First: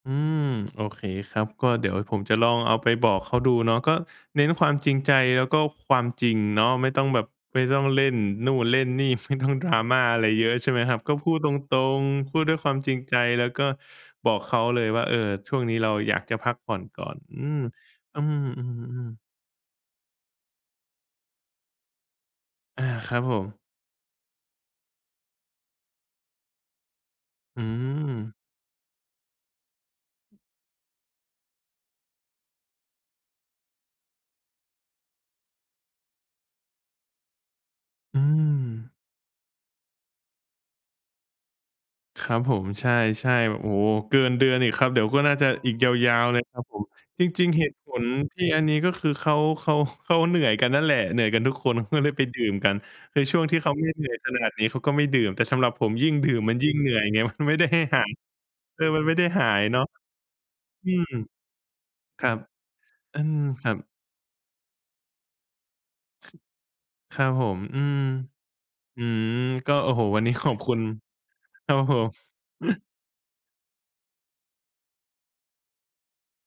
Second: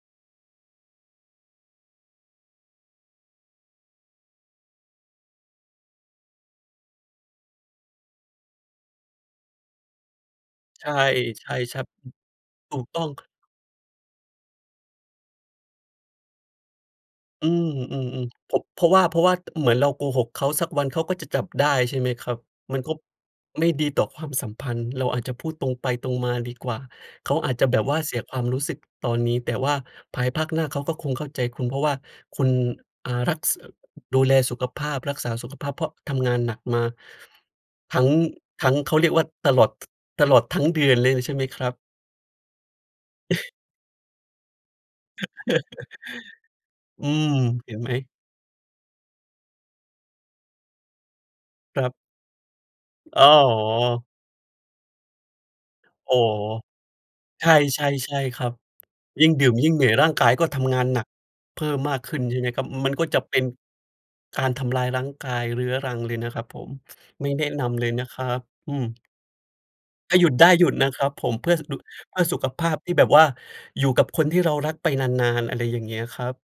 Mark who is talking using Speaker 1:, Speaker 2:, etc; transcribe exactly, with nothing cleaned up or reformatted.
Speaker 1: อืม โอเคครับ ก็เดี๋ยวผมจะลองเอาไปบอกเขาดูเนาะ ก็เน้นความจริงใจ แล้วก็ความจริงเนาะ ไม่ต้องแบบ ไม่ต้องเล่นนู่นเล่นนี่ ฟ ไม่ต้อง Drama อะไรเยอะ ใช่ไหม
Speaker 2: ใช
Speaker 1: ค
Speaker 2: ่
Speaker 1: รับ? ก็พูด
Speaker 2: ใช
Speaker 1: ต
Speaker 2: ่คช
Speaker 1: ร
Speaker 2: ับ
Speaker 1: ง ๆ พูดด้วยคว
Speaker 2: ถ
Speaker 1: า
Speaker 2: ู
Speaker 1: ม
Speaker 2: ก
Speaker 1: จริ
Speaker 2: ต
Speaker 1: ง
Speaker 2: ้อง
Speaker 1: ใจ
Speaker 2: ค
Speaker 1: แล้วก็บอกเขาเลยว่า "เออ ช่วงนี้เราอยากจะพักผ่อนก่อน" อื
Speaker 2: อื
Speaker 1: ม อื
Speaker 2: อ ๆ ๆ พบ เพราะว่า
Speaker 1: ม ๆ
Speaker 2: เพร
Speaker 1: ๆ
Speaker 2: าะว่า เหมือนเราโกหกเขา สักวันเขาก็จะจับได้ใช่ไหมครับ? มั
Speaker 1: อ
Speaker 2: น
Speaker 1: า
Speaker 2: ก็
Speaker 1: ครับผม
Speaker 2: ไม่ดีต่อความสัมพันธ์ เราอาจจะพูดตรงไปตรงมาดีกว่า เขาอาจ
Speaker 1: อื
Speaker 2: จะแบบว่าเสีย
Speaker 1: ม
Speaker 2: ความรู้สึกตอนนี้ แต่ว่าภายภาคหน้าเขาก็คงเข้าใจคุณ เพราะว่าคุณ อ่า รัก ส ดูแลสุขภาพ รักษาสุขภาพ เพราะทำงานหนักมา ทั้ง ทั้ง เขาเรียกว่า ตลอด ท ตลอดทั้งเดือนเลยนะใช่ไหมครับ?
Speaker 1: ครับผม ใช่ ๆ แบบ โอ้โฮ เกินเดือนอีกครับ เดี๋ยวก็น่าจะอีกยาว ๆ เลยครับผม
Speaker 2: อื
Speaker 1: จ
Speaker 2: ม
Speaker 1: ริง ๆ เห
Speaker 2: เ
Speaker 1: ต
Speaker 2: ห็
Speaker 1: ุ
Speaker 2: น
Speaker 1: ผ
Speaker 2: ไหม?
Speaker 1: ลที่อันนี้ก็คือเขา เขา เขาเหนื่อยกันนั่นแหละ เหนื่อยกันทุกคน
Speaker 2: ค
Speaker 1: เข
Speaker 2: รั
Speaker 1: า
Speaker 2: บ
Speaker 1: ก็เลยไปดื่มกัน ใน
Speaker 2: อ๋อ
Speaker 1: ช่วงที่เขาไม่เหนื่อยขนาดนี้เขาก็ไม่ดื่ม แต่สำหรับผมยิ่
Speaker 2: อ
Speaker 1: ง
Speaker 2: ๋อ
Speaker 1: ดื่มมันยิ่งเหนื่อยไง มัน
Speaker 2: ใ
Speaker 1: ไม่ได้ใ
Speaker 2: ช
Speaker 1: ห้หะ
Speaker 2: ่ ๆ ๆ ครับ
Speaker 1: เออ มันไม่ได
Speaker 2: ย
Speaker 1: ้
Speaker 2: ิ่ง
Speaker 1: ห
Speaker 2: ดื
Speaker 1: า
Speaker 2: ่ม
Speaker 1: ย
Speaker 2: ยิ่ง
Speaker 1: เนา
Speaker 2: เหน
Speaker 1: ะ
Speaker 2: ื่อย ร่างกายก็ทำงาน
Speaker 1: อื
Speaker 2: หนั
Speaker 1: ม
Speaker 2: กเพิ่มมากขึ้น
Speaker 1: ครั
Speaker 2: ใช่
Speaker 1: บ
Speaker 2: ไหมครับ? มันก็จ
Speaker 1: อื
Speaker 2: ะเป
Speaker 1: ม
Speaker 2: ็น
Speaker 1: ครับ
Speaker 2: การทำลายรั้งกาย เรื้อรังเลยนะครับผม
Speaker 1: คร
Speaker 2: ไ
Speaker 1: ั
Speaker 2: ม่
Speaker 1: บ
Speaker 2: แ
Speaker 1: ผ
Speaker 2: นะ
Speaker 1: ม
Speaker 2: น
Speaker 1: อื
Speaker 2: ำเลย
Speaker 1: ม
Speaker 2: นะครับ อืม
Speaker 1: อืม ก็ โอ้โฮ
Speaker 2: ถ้
Speaker 1: ว
Speaker 2: า
Speaker 1: ัน
Speaker 2: หยุ
Speaker 1: นี
Speaker 2: ด
Speaker 1: ้
Speaker 2: ได
Speaker 1: ข
Speaker 2: ้
Speaker 1: อบ
Speaker 2: หยุ
Speaker 1: คุ
Speaker 2: ด
Speaker 1: ณ
Speaker 2: นะครับผม เพื่อส
Speaker 1: ค
Speaker 2: ะ
Speaker 1: รั
Speaker 2: ดุ
Speaker 1: บผม
Speaker 2: เพื่อสุขภาพที่แบบว่าอยู่กับคนที่เรารักไปนาน ๆ อะไรอย่างเงี้ยครับ